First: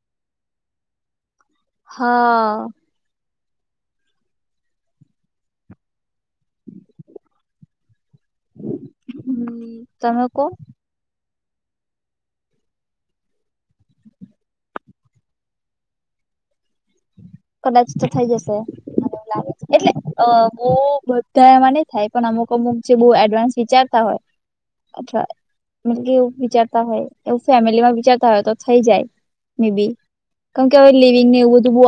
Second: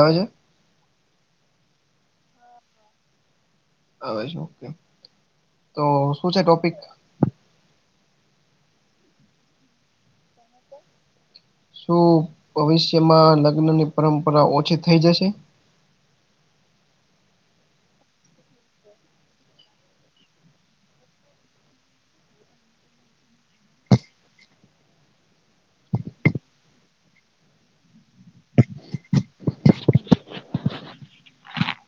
આવે છે હા. હ ઓ તો શું છે ટોપિક હમ તમે કો શું ભવિષ્યમાં લગ્નની પરંપરા ઓછી થઈ જશે. કદાચ તો થઈ જશે. લે છે એટલે અ બહુ બધા એમાં નહ થાય પણ અમુક અમુક છે બ એડવાન્સ વિચાર હોય અથવા મતલ કે એવું વિચારતા હોય એવું ફેમિલીમાં વિચારતા હોય તો થઈ જાય મે બી કેમ કે હવે લિવિંગને એવું બધું બ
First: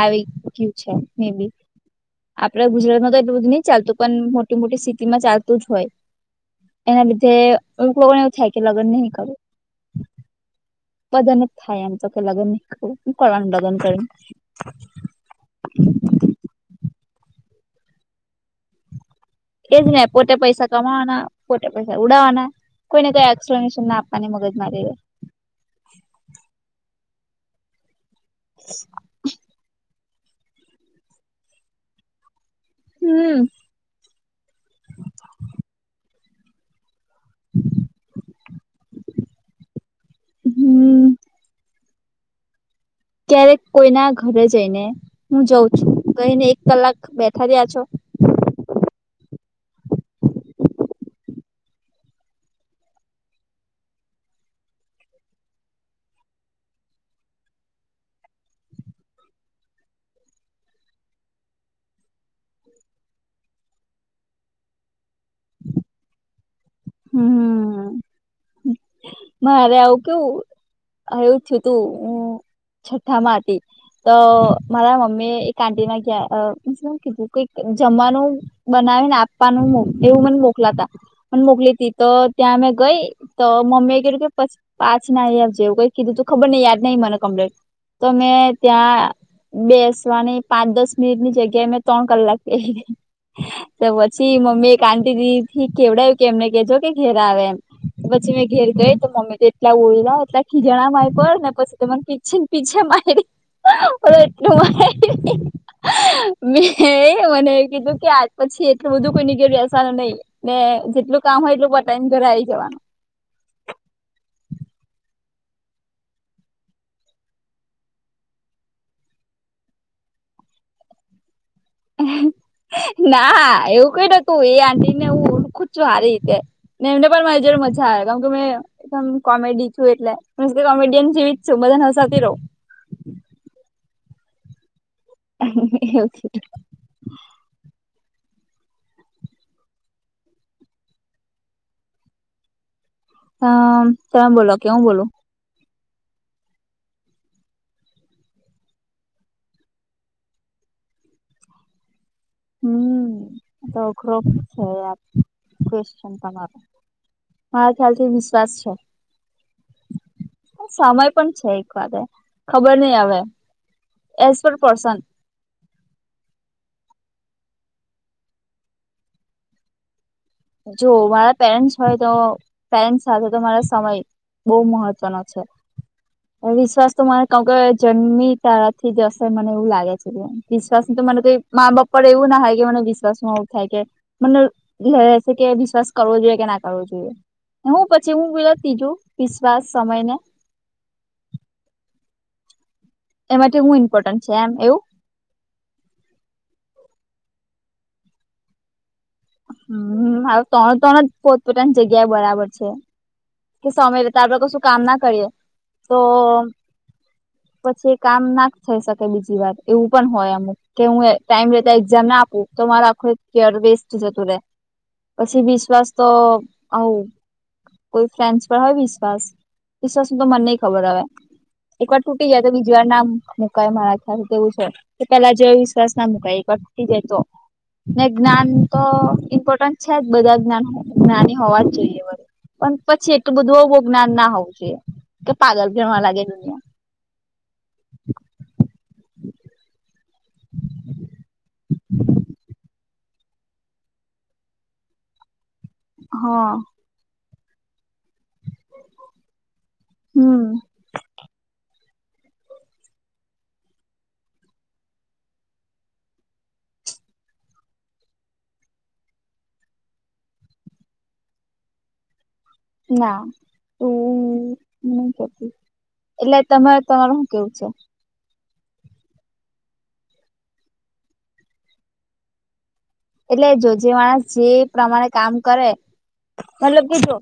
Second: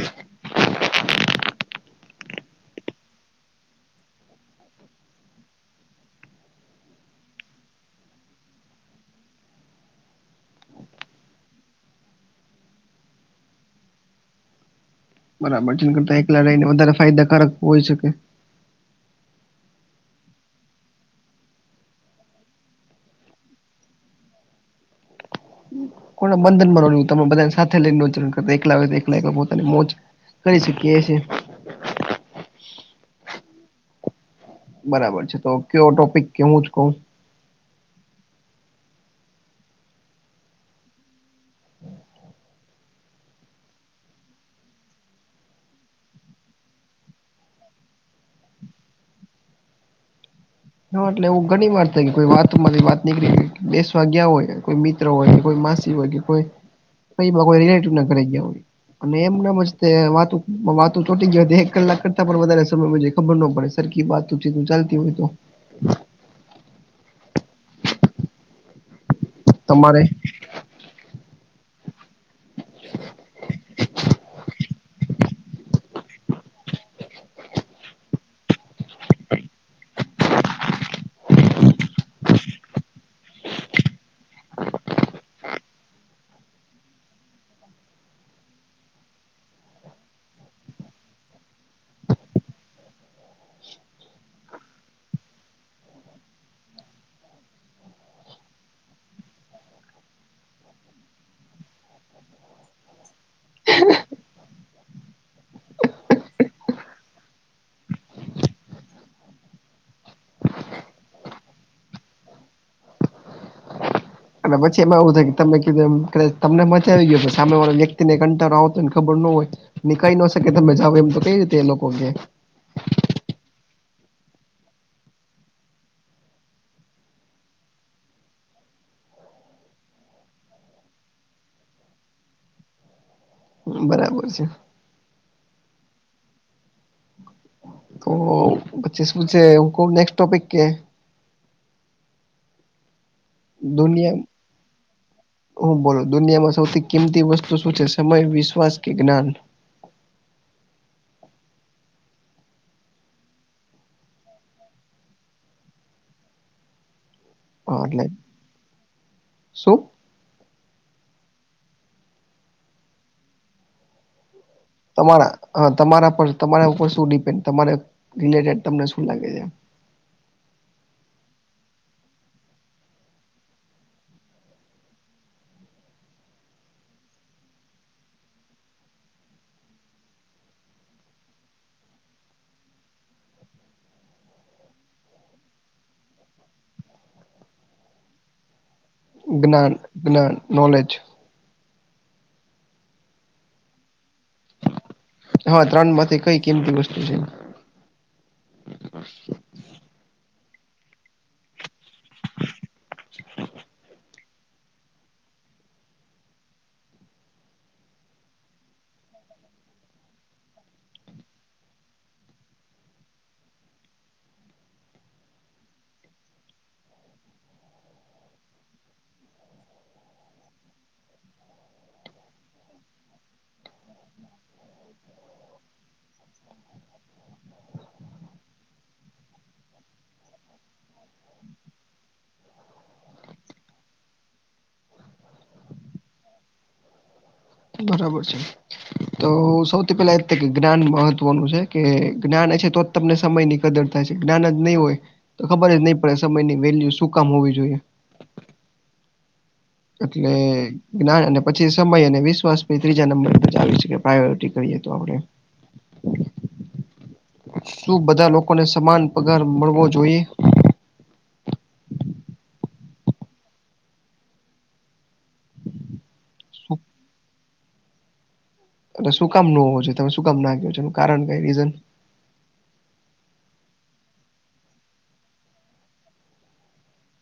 આવી ગયું છે મે બી આપડે ગુજરાતમાં તો એટલુંધું નહી ચાલતું પણ મોટી મોટી સિિતટી માં ચાલતું જ હોય. એના લીધે અમુ લોકોને એવું થાય કે લગ્ન નહી કરવું બદન જ થાય આમ તો કે લગન નહી કનું લગન કરી બરાબર છેને કરતા એકલા રહીને વધારે ફાયદાકારક હોય શકે એ જ નને પોતે પૈસા કમાવાના પોતે પૈસા ઉડાાવવાના કોઈને કોઈ એક્સપ્લેનેશન ના આપવાની મગજ મારી દે કો બંધન બ તમે બધા સાથે લઈનેચર કર એકલા એક પોતાની મોજ કરી સકીએ છીએ હમ. બરાબર છે તો કયો ટોપિક કેવું જ કવ હમ [inaudible] ક્યારેક કોઈના ઘરે જઈને હું જાઉં છું કઈને એક કલાક બેઠા રહ્યા છો હ એટલે એવું ઘણી વાર થઈ કોઈ વાતમાંથી વાત નીકળી દસવા ગયા હોય કોઈ મિત્ર હોય કે કોઈ માસી હોય કે કોઈ કોઈ રિલેટિવ ના ઘરે ગયા હોય. અને એમ ના વાતું વાતું ચોટી ગ એક કલાક કરતા પણ વધારે સમય ખબર ન પડે સરખી વાતું ચી તું ચાલતી હોય તો હમ મારે તમારે આવું કેવું આવવું થયું તું હ છ્ઠામાંથી તો મારા મમ્મી એક આન્ટીના ગ શું કીધું કઈ જમવાનું બનાવીને આપવાનું એવું મને મોકલાતા પણ મોકલી તી તો ત્યાં મેં ગઈ તો મમ્મી તુ કે પાછચ ના જેવ કઈ કીધું તું ખબર ને યાદ નઈં મને કમ્પ્લીટ તો મેં ત્યાં બેસવાની પાંચ દસ મિનિટ ની જગ્યાએં ત્રણ કલાક તો પછી મમ્મી એક આંટી દ થી કેવડાયું કે એમને કેજો કે ઘેરા આવે એમ. પછી મે ઘેર ગય તો મમ્મી તો એટલા ઓળ એટલા ખીજા માય પર ને પછી તને પીછ ને પીછ મારી. ટ. [unintelligible] મે મને એ કીધું કે, આજ પછી એટલું બધું કોઈ ની કેરું રહેસાનું નહી ને જેટલું કામ હોય એટલું બ ટાઈમ ઘરે આવી જવાનું અને પછી એમાં એવું થાય કે તમે કીધું એમ તમને મચાવી ગયો સામે વાળા વ્યક્તિ ને કંટારો આવતો ને ખબર ન હોય નનીકાળી ન શકે તમે જાાવ એમ તો કઈ રીતે એ લોકો કે ના, એવું કઈ નતું. એ આંટી ને હું ઓળખું છું સારી રીતે એમને પણ મારી જોટે મજા આવે છે મ કોમેડી છું એટલે. કોમેડિયન જીવી જ છું. બધા હસાતી રહો બરાબર છે. [unintelligible] તો બચ્ચે સ્કૂલ છે નેક્સ્ટ ટોપિક કે. હ દુનિયા તમે બોલો કે હું બોલો? હું બોલો દુનિયામાં સૌથી કિંમતી વસ્તુ શું છે? સમય, વિશ્વાસ, કે જ્ઞાન? [unintelligible] મારા હા એટલે ખ્યાલથી, વિશ્વાસ છે. શું સમય પણ છે એક વાત. ખબર નહીં અવે. એઝ પર પર્સન તમારા પર તમારા ઉપર શું ડીપેન્ડ. તમે રિલેટેડ. તમને શું લાગે છે? જો મારા પેરેન્ટ્સ હોય તો, પેરેન્ટ્સ સાથે તો મારા સમય. બહુ મહત્વનો છે. [inaudible] વિશ્વાસ તો મ કણ ક જન્મી તારથી દસે મને એવું લાગે છે. કે વિશ્વાસ તો મને ક મા બાપ પર એવું ના થાય કે, મને વિશ્વાસમાંવ થાય કે. મને કે વિશ્વાસ કરવો જોઈએ કે, ના કરવો જોઈએ. હું પછી હું વિત તીજું. જ્ઞાન, જ્ઞાન નોલેજ. એ માટે હું ઇમ્પોર્ટન્ટ છે. એમ એવું? હા! ત્રણ માંથી કઈ કેમી વસ્તુ છે? હમ હ ત્રણ ત્રણ જ પોતપોતાની જગ્યા બરાબર છે. [inaudible] કે સમય જતા આપળ કશું કામ ના કરીએ. તો પછી કામ નાખ થઈ શકે બીજી વાર. એવું પણ હોય અમુક. કે હું ટાઈમ લેતા એક્ઝામ ના આપું, તો મારો આખું યર વેસ્ટ જતુ રહે. પછી વિશ્વાસ તો આવું. કોઈ ફ્રેન્ડસ પર હોય વિશ્વાસ. વિશ્વાસ ન તો મને નહીં ખબર આવે. એક વાર તૂટી જાય તો, બીજી વાર નામ મુકાય મારા થ તેવું છે. તો પેલા જે વિશ્વાસ ના મુકાય એ ઘટતી જતો. ને જ્ઞાન તો ઇમ્પોર્ટન્ટ છે જ. બધા જ્ઞા જ્ઞાની હોવા જ જોઈએ. પણ પછી એટલું બધુંું બોગનાર ના હોવું જોઈએ. કે પાગલ ગણવા લાગે. બરાબર છે. તો સૌ પેલા એ કે જ્ઞાન મહત્વનું છે. કે જ્ઞાન એ છે તો. તમને સમય ની કદર થાય છે. જ્ઞાન જ નહીં હોય તો, ખબર જ નહી પડે. હા સમયની વેલ્યુ શું કામ હોવી જોઈએ. એટલે. હમ જ્ઞાન અને પછી સમય અને વિશ્વાસ ત્રીજા નંબર પરાવ શકે. પ્રાયોરિટી કરીએ તો આપણે. શું બધા લોકોને સમાન પગાર મળવો જોઈએ? [unintelligible] એટલે, તમારે તમાર શું કેવું છે? લે શું કામ ન હોવો જો? તમે શું કામ ના ક છ, એનું કારણ કઈ રીઝન? એટલે, જો જે માણસ જે પ્રમાણે કામ કરે. મતલબ કીધું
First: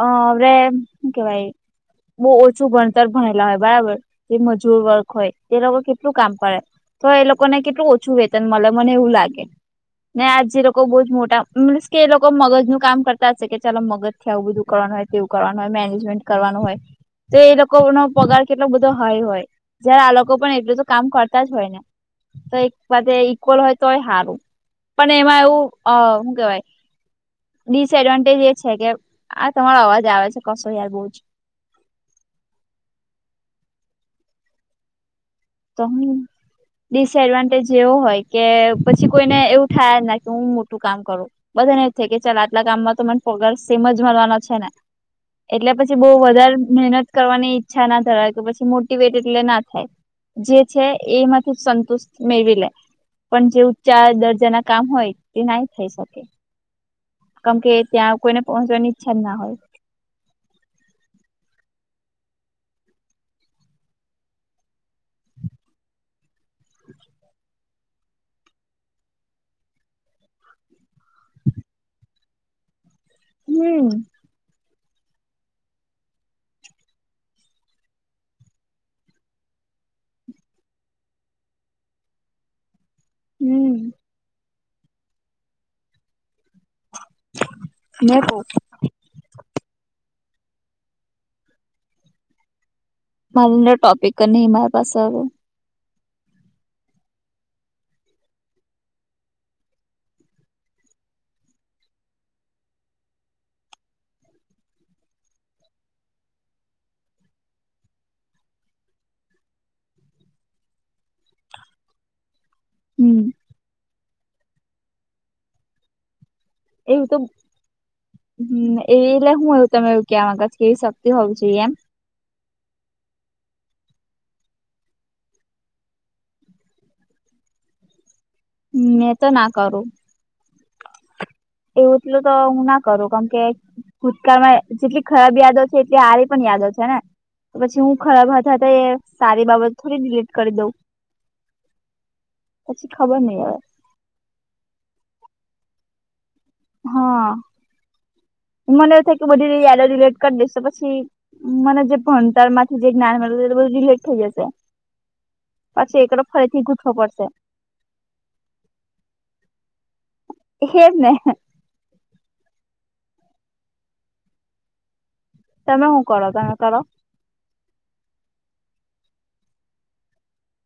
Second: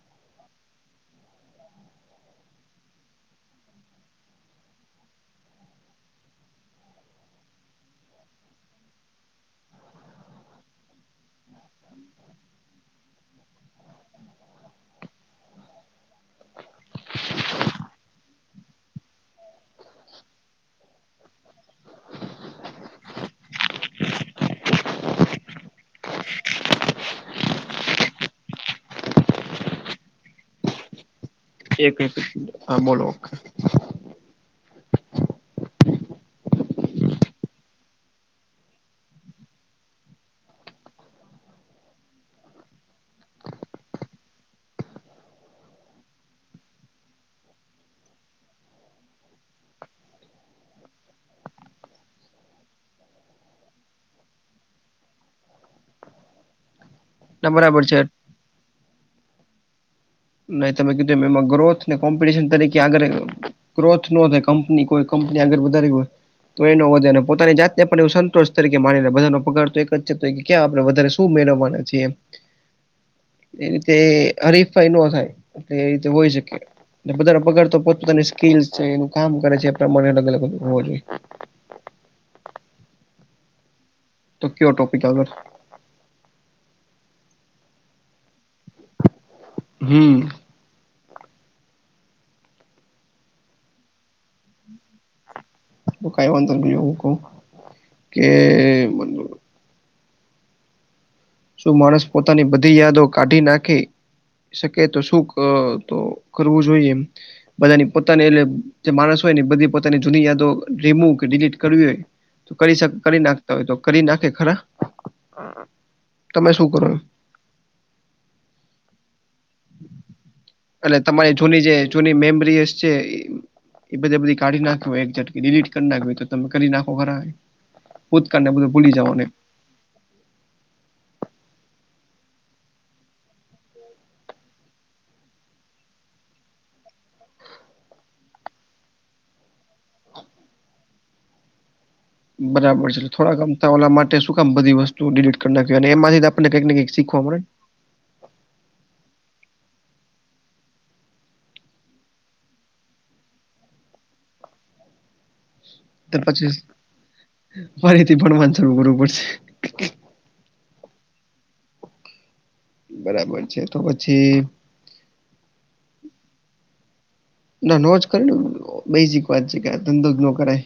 અ હવે કેવાય. બહુ ઓછું ભણતર ભણેલા હોય બરાબર, જે મજૂર વર્ગ હોય, તે લોકો કેટલું કામ કરે. તો એ લોકોને કેટલું ઓછું વેતન મળે, મને એવું લાગે. ને આજે લોકો બહુજ મોટા મુસ કે એ લોકો મગજ નું કામ કરતા હશે. કે ચાલો મગજ. આવું બધું કરવાનું હોય તેવું કરવાનું હોય મેનેજમેન્ટ કરવાનું હોય. તો એ લોકો નો પગાર કેટલો બધો હાય હોય. જયારે આ લોકો પણ એટલું તો કામ કરતા જ હોય ને તો એક વ ઈક્વલ હોય તોય સારું.. પણ એમાં એવું અ શું કેવાય. ડિસએડવાન્ટેજ એ છે કે આ તમારો અવાજ આવે છે કશો યાર બહુ જ. એક એક હા બોલો ઓકે. તમુ. ડિસએડવાન્ટેજ એવો હોય કે પછી કોઈને એવું થાય જ ના કે હું મોટું કામ કરું. બધા ને એ થ કે ચાલ આટલા ગામમાં તો મને પગાર સેમ જ મળરવાનો છે ને. એટલે પછી બહુ વધારે મહેનત કરવાની ઈચ્છા ના થરા કે પછી મોટવેટ એટલે ના થાય. જે છે એમાંથી સંતુષ્ટ મેળવી લે. પણ જે ઉઊંચા દર્જા ના કામ હોય તે ના થઈ શકે. ના કેમકે બરાબર છે ત્યાં કોઈને પહોંચવાની ઈચ્છા જ ના હોય. નહી તમે કીધું એ એમાં ગ્રોથ ને કોમ્પિટિશન તરીકે આગળ. ગ્રોથ નો થાય કંપની કોઈ કંપની આગળ વધારી હોય. તો એનો વધે અને પોતાની જાતને પણ એ સંતોષ તરીકે માનીને બધાનો પગાર તો એક જતો ક્યા આપે વધારે. શું મેળવવાના છે એ હમ રીતે હરીફભાઈ નો થાય. એટલે એ રીતે હોય શકીએ. પગાર તો પોપતાની સ્કીલ છે એ કામ કરે છે એ પ્રમાણે અલગ અલગું હોવું જોઈએ. હમ. તો કયો ટોપિક અગાથ. અને હો. હમ. મા ટોપિક નહી મારા પાસે હ. તો કઈ વાંધ હું ક કે મ. શું માણસ પોતાની બધી યાદો કાઢી નાખે. શકે તો શું તો કરવું જોઈએ એમ. બધાની પોતાની એલે જે માણસ હોય ને બધી પોતાની જૂની યાદો રીમું કે ડિલીટ કરવી હોય. તો કરી શ કરી હમ નાખતા હોય તો કરી નાખે ખરા. તમે શું કરો એમ? એવું તો હ એવી એટલે હું એવું તમે એવું ક આગણ. કેવી એટલે શક્તિ હઉ તમારી છે જૂની એમ. જે જૂની મેમરીસ છે. એ બધે બધી કાઢી નાખી હોય એક ટકી ડિલીટ કરી નાખી હોય તો તમે કરી નાખો ખરા. પોુત ક પોતે ભૂલી જઓ ને. કરો. એવું એટલું તો હું ના કરું કેમ કે. ભૂતકાળમાં જેટલી ખરાબ યાદો છે એટલી સારી પણ યાદો છે ને. તો પછી હું ખરાબ હતા તો એ સારી બાબત થોડી ડડીલીટ કરી દઉં. [inaudible] પછી બરાબર છે ખબર નઈ થોડાકમ હવે થ ઓલા માટે શું કામ બધ વસ્તુ ડિલીટ કરી નાખ એમાંથી. આપ કઈકને કંઈ શીખવા મળે. મનેવું થાય કે બધી યાદ રિલેટ કરી દસો પછી. મને જે ભણતરમાંથી જે જ્ઞાન મળું એ બધું ડીલેટ થઈ જશે. [inaudible] પછી એકડો ફરીથી ગૂઠવો પડશે. ફરેથી પણ માસર કરરવું પડશે. હેને બરાબર છે, તો પછી તમે હુ કરો તમે કરો ના ન જ કરે બેઝિક વાત છે, કે આ ધંધો જ ન કરાય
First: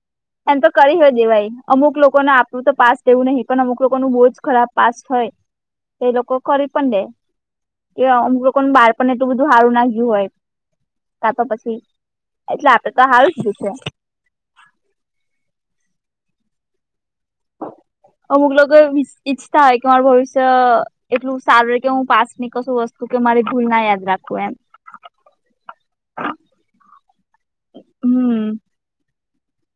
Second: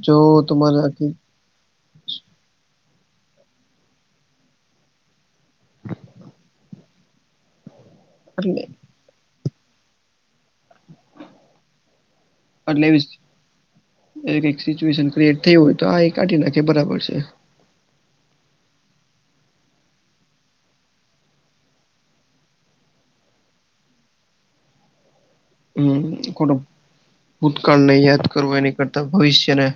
જો એને તો તમારે કરી હ દ ભાઈ અમુક લોકોને આપણું તો પાસ એવું નહી પણ અમુક લોકો ન બહુ જ ખરાબ પાસ હોય એ એ લોકો ખરી પણ દે એ અમુક એટલે લોકોનું બારપ એટલું બધું હારું નાખય્યું હોય કા તો પછી એટલે આપડે તો હાર શધું છે. એક એક સિચ્યુએશન ક્રિએટ થયું હોય તો આ એક કાઢી નાખે બરાબર છે અમુક લોકો ઈચ્છા હો કે માર ભવિષ્ય એટલું સારું કે હું પાસ ની કશું વસ્તુ કે મારી ભૂલ ના યાદ રાખવું એમ ખોટુ ભૂતકાળને યાદ હમ કરવુ એની કરતા ભવિષ્યને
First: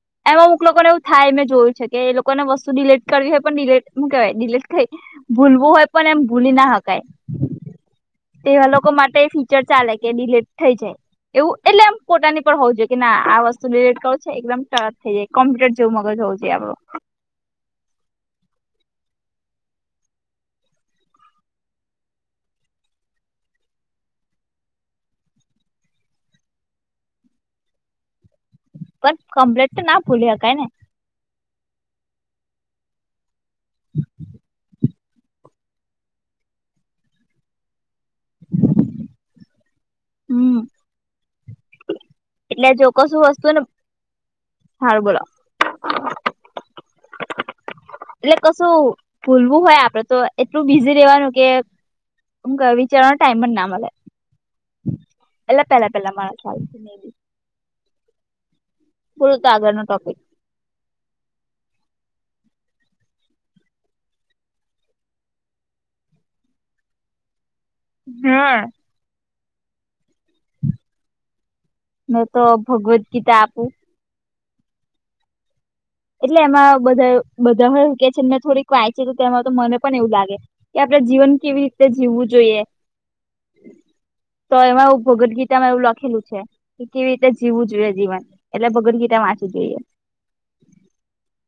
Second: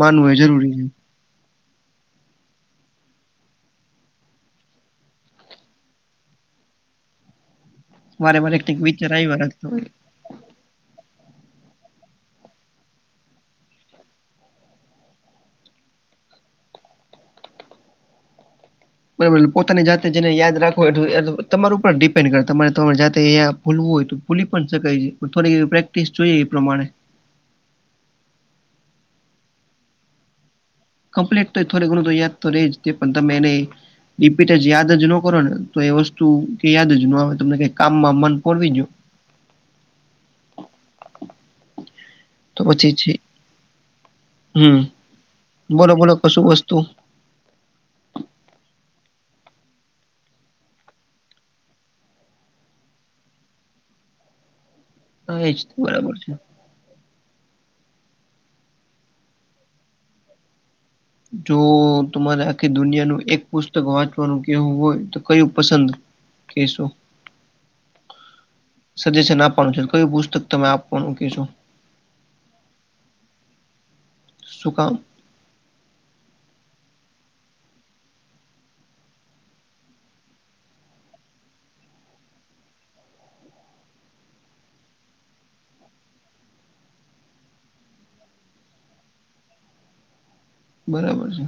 માનવું એ એમાં અમુક જરૂરી છે. લોકોને એવું થાય મેં જોયું છે, કે એ લોકોને વસ્તુ ડિલેટ કરવી હોય પણ ડિલેટ હુ કેહેવાય ડિલેટ થઈ ભૂલવું હોય પણ એમ ભૂલી ના વારે હકાય વારે તેવા કઈક લોકો વિચાર માટે આવ્યા ફ્યુચર રાખતા હોય. ચાલે કે ડીલેટ થઈ જાય એવું એટલે આમ પોતાની પણ હોવું જોઈએ કે ના આ વસ્તુ ડિલેટ કરો છે, કદમ સાફ થઇ જાય કોમ્યુટર જેવુ મગજ હોઉ જોએ આપણુ બરાબર પોતાની જાતે જેને યાદ રાખવ હોય તમાર ઉપર ડિપેન્ડ કરે તમારે તમારે જાતે અયા ભૂલવું હોય તો ભુલી પણ શકાય છે, થોડી એ પ્રેક્ટિસ જોઈએ એ પ્રમાણે પણ કમ્પ્લેટ તો ના ભૂલી હકાઈ ને કમ્પ્લીટ તો થોડ ઘણું તો યાદ તો રે જ પણ તમે એને રિપીટ જ યાદ જ ન કરો ને તો એ વસ્તુ કે યાદ જ ન હવે તમને કે કામમાં મન પોરવી જો હમ. તો એટલે જો પછી છે કસું વસ્તુ ને હમ હાર બોલો બોલો બોલો કશું વસ્તુ એટલે કશું ભૂલવું હોય આપડે તો એટલું બીઝી રેવાનું કે [unintelligible] વિચારવાનો ટાઈમ પણ ના મલે હા એ જ એટલા તે, પેલા બરાબર પેલા છે. મા ખયાલથી [unintelligible] તો આગળ નો ટોપિક જો તમારે આખી દુનિયાનું એક પુસ્તક વાંચવાનું કેવું હોય તો કયું પસંદ કેશો? હે. સજેશન આપવાનું છે, કયુ પુસ્તક તમે આપવાનું કેશો? મે તો ભગવદ્ ગીતા આપું શુ કામ? એટલે એમાં બધા બધા હોય કે છે, ને થોડીક વાંચેલી તેમાં તો મને પણ એવું લાગે કે આપડે જીવન કેવી રીતે જીવવું જોઈએ. તો એમાં ભગવદ ગીતામાં એવું લખેલું છે. કેવી રીતે જીવવું જોઈએ જીવન એટલે ભગદગીતા વાંચવી જોઈએ બરાબર છે.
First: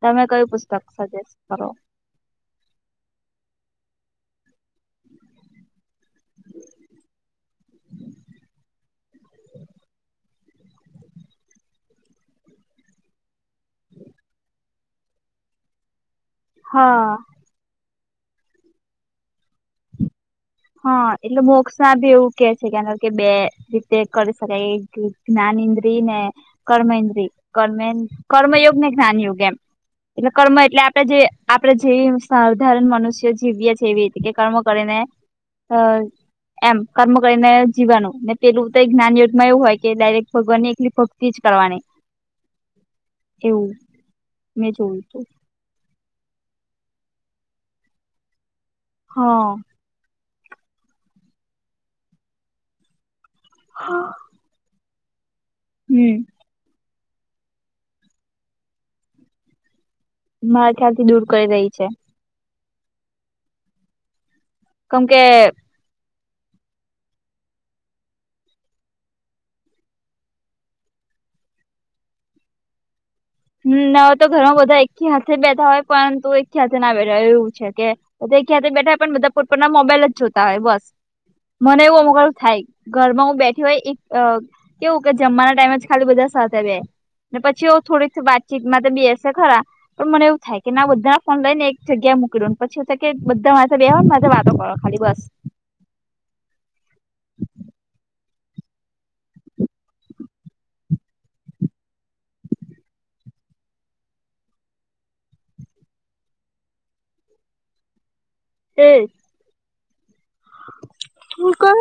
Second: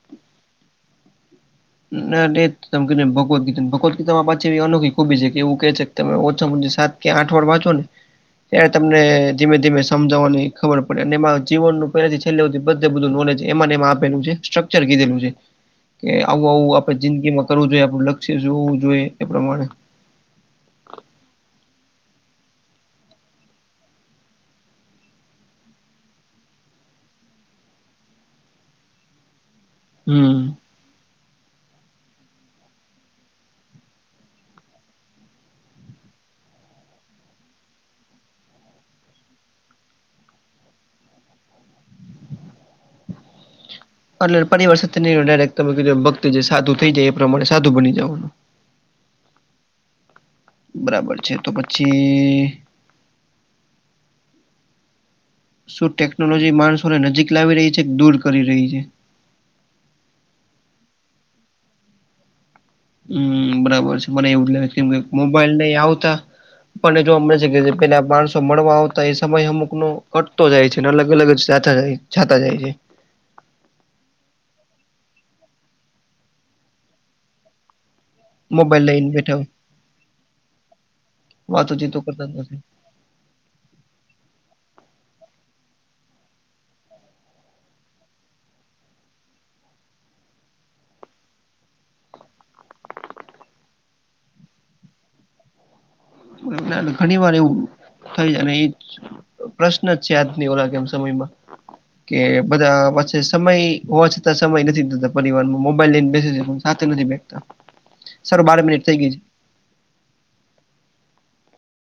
તમે કઈ પુસ્તક સજેસ્ટ કરો? [unintelligible] તમે કીધુ એમ ભગવત ગીતન ભગવત તા મા પાછી એવી અનોખી ખૂભી છે, કે એવું કે છે તમે ઓછા મુ સાત કે આઠ વાર વાંચો ને ત્યારે તમને ધીમે ધીમે સમજાવાની ખબર પડે અને એમાં જીવનનું પહેલાથી છેલ્લે હુધી બધે બધું નોલેજ એમાંને એમાં આપેલુ છે, સ્ટ ચર કીધેલું છે, કે આવું આવું આપે હા જિંદગીમાં કરવું જોઈએ આપણું લક્ષ્ય જોવું જોઈએ એ પ્રમાણે હા એટલે મોક્ષમાં ભી એવું કે છે, [unintelligible] કે બે રીતે કરી શકાય જ્ઞાન ઇન્દ્રિ ને કર્મ ઈન્દ્રિ કર્ કર્મયુગ ને જ્ઞાન યુગ એમ એટલે હમ કર્મ એટલે આપડે જે આપણે જે સાધારણ મનુષ્યો જીવીએ છીએ એવી રીતે કે કર્મ કરીને હા. એમ કર્મ કરીને જીવાનું પેલું તો એક જ્ઞાન યોદ્ધમાં એવું હોય કે ડાયરેક્ટ ભગવાનની એકલી ભ એજ કરવાની હ [unintelligible] એવું. એટલે પરિવાર મેં સાથે જોયું ની હતું ડાયરેક તમે કીધું એમ ભક્ત જે સાધુ થઈ જાય એ પ્રમાણે સાધું બની જવાનું હ. બરાબર છે, તો પછી હા શું ટેકનોલોજી માણસોને નજીક લાવી રહી છે કે દૂર કરી રહી છે. મારા ખ્યાલ થી દૂર કરી રહી છે. હમ બરાબર છે મને એવું જ લાગે કેમ કે મોબાઈલ નહી આવતા. પણ એ જોવામે છે કે પેલા માણસો મળવા આવતા એ સમય અમુકનો ઘટતો જાય છેને અલગ અલગ સાા જાય છે. છાતા જાય છે. હમ ન તો ઘરમાં બધા એકી હાથે બેઠા હોય પરંતુ એકી હાથે ના બેઠા હોય એવું છે કે બધા ક્યા મોબાઈલ બેઠા લઈને પણ બધા હોય પોપના મોબાઈલ જ જોતા હોય બસ મને વાતોચીતો એવું કરતા અમકું થાય. નથી ઘર માં હું બેઠી હોય એક કેવું કે જમવાના ટાઈમે જ ખાલી બધા સાથે જ બેહે. ને પછી એ થોડીક વાતચીત માં ત બેસે ખરા. પણ મને એવું થાય કે ના બધા ફોન લઈ ને એક જગ્યાએ મોક્યો ને પછી એું થાય કે બધા મા બેયા હોય ને મા વાતો કરો. [unintelligible] ના ઘણી વાર એવું થઈ જાય ને એ પ્રશ્ન જ છે આજની ઓળ કે એમ સમયમાં કે બધા પાછી સમય હોવા છતાં સમય નથી થતા પરિવારમાં મોબાઈલ લઈને બેસે છે. ના નથી બેઠ તા સરા બાર મિનિટ થઈ ગઈ છે. હું કણ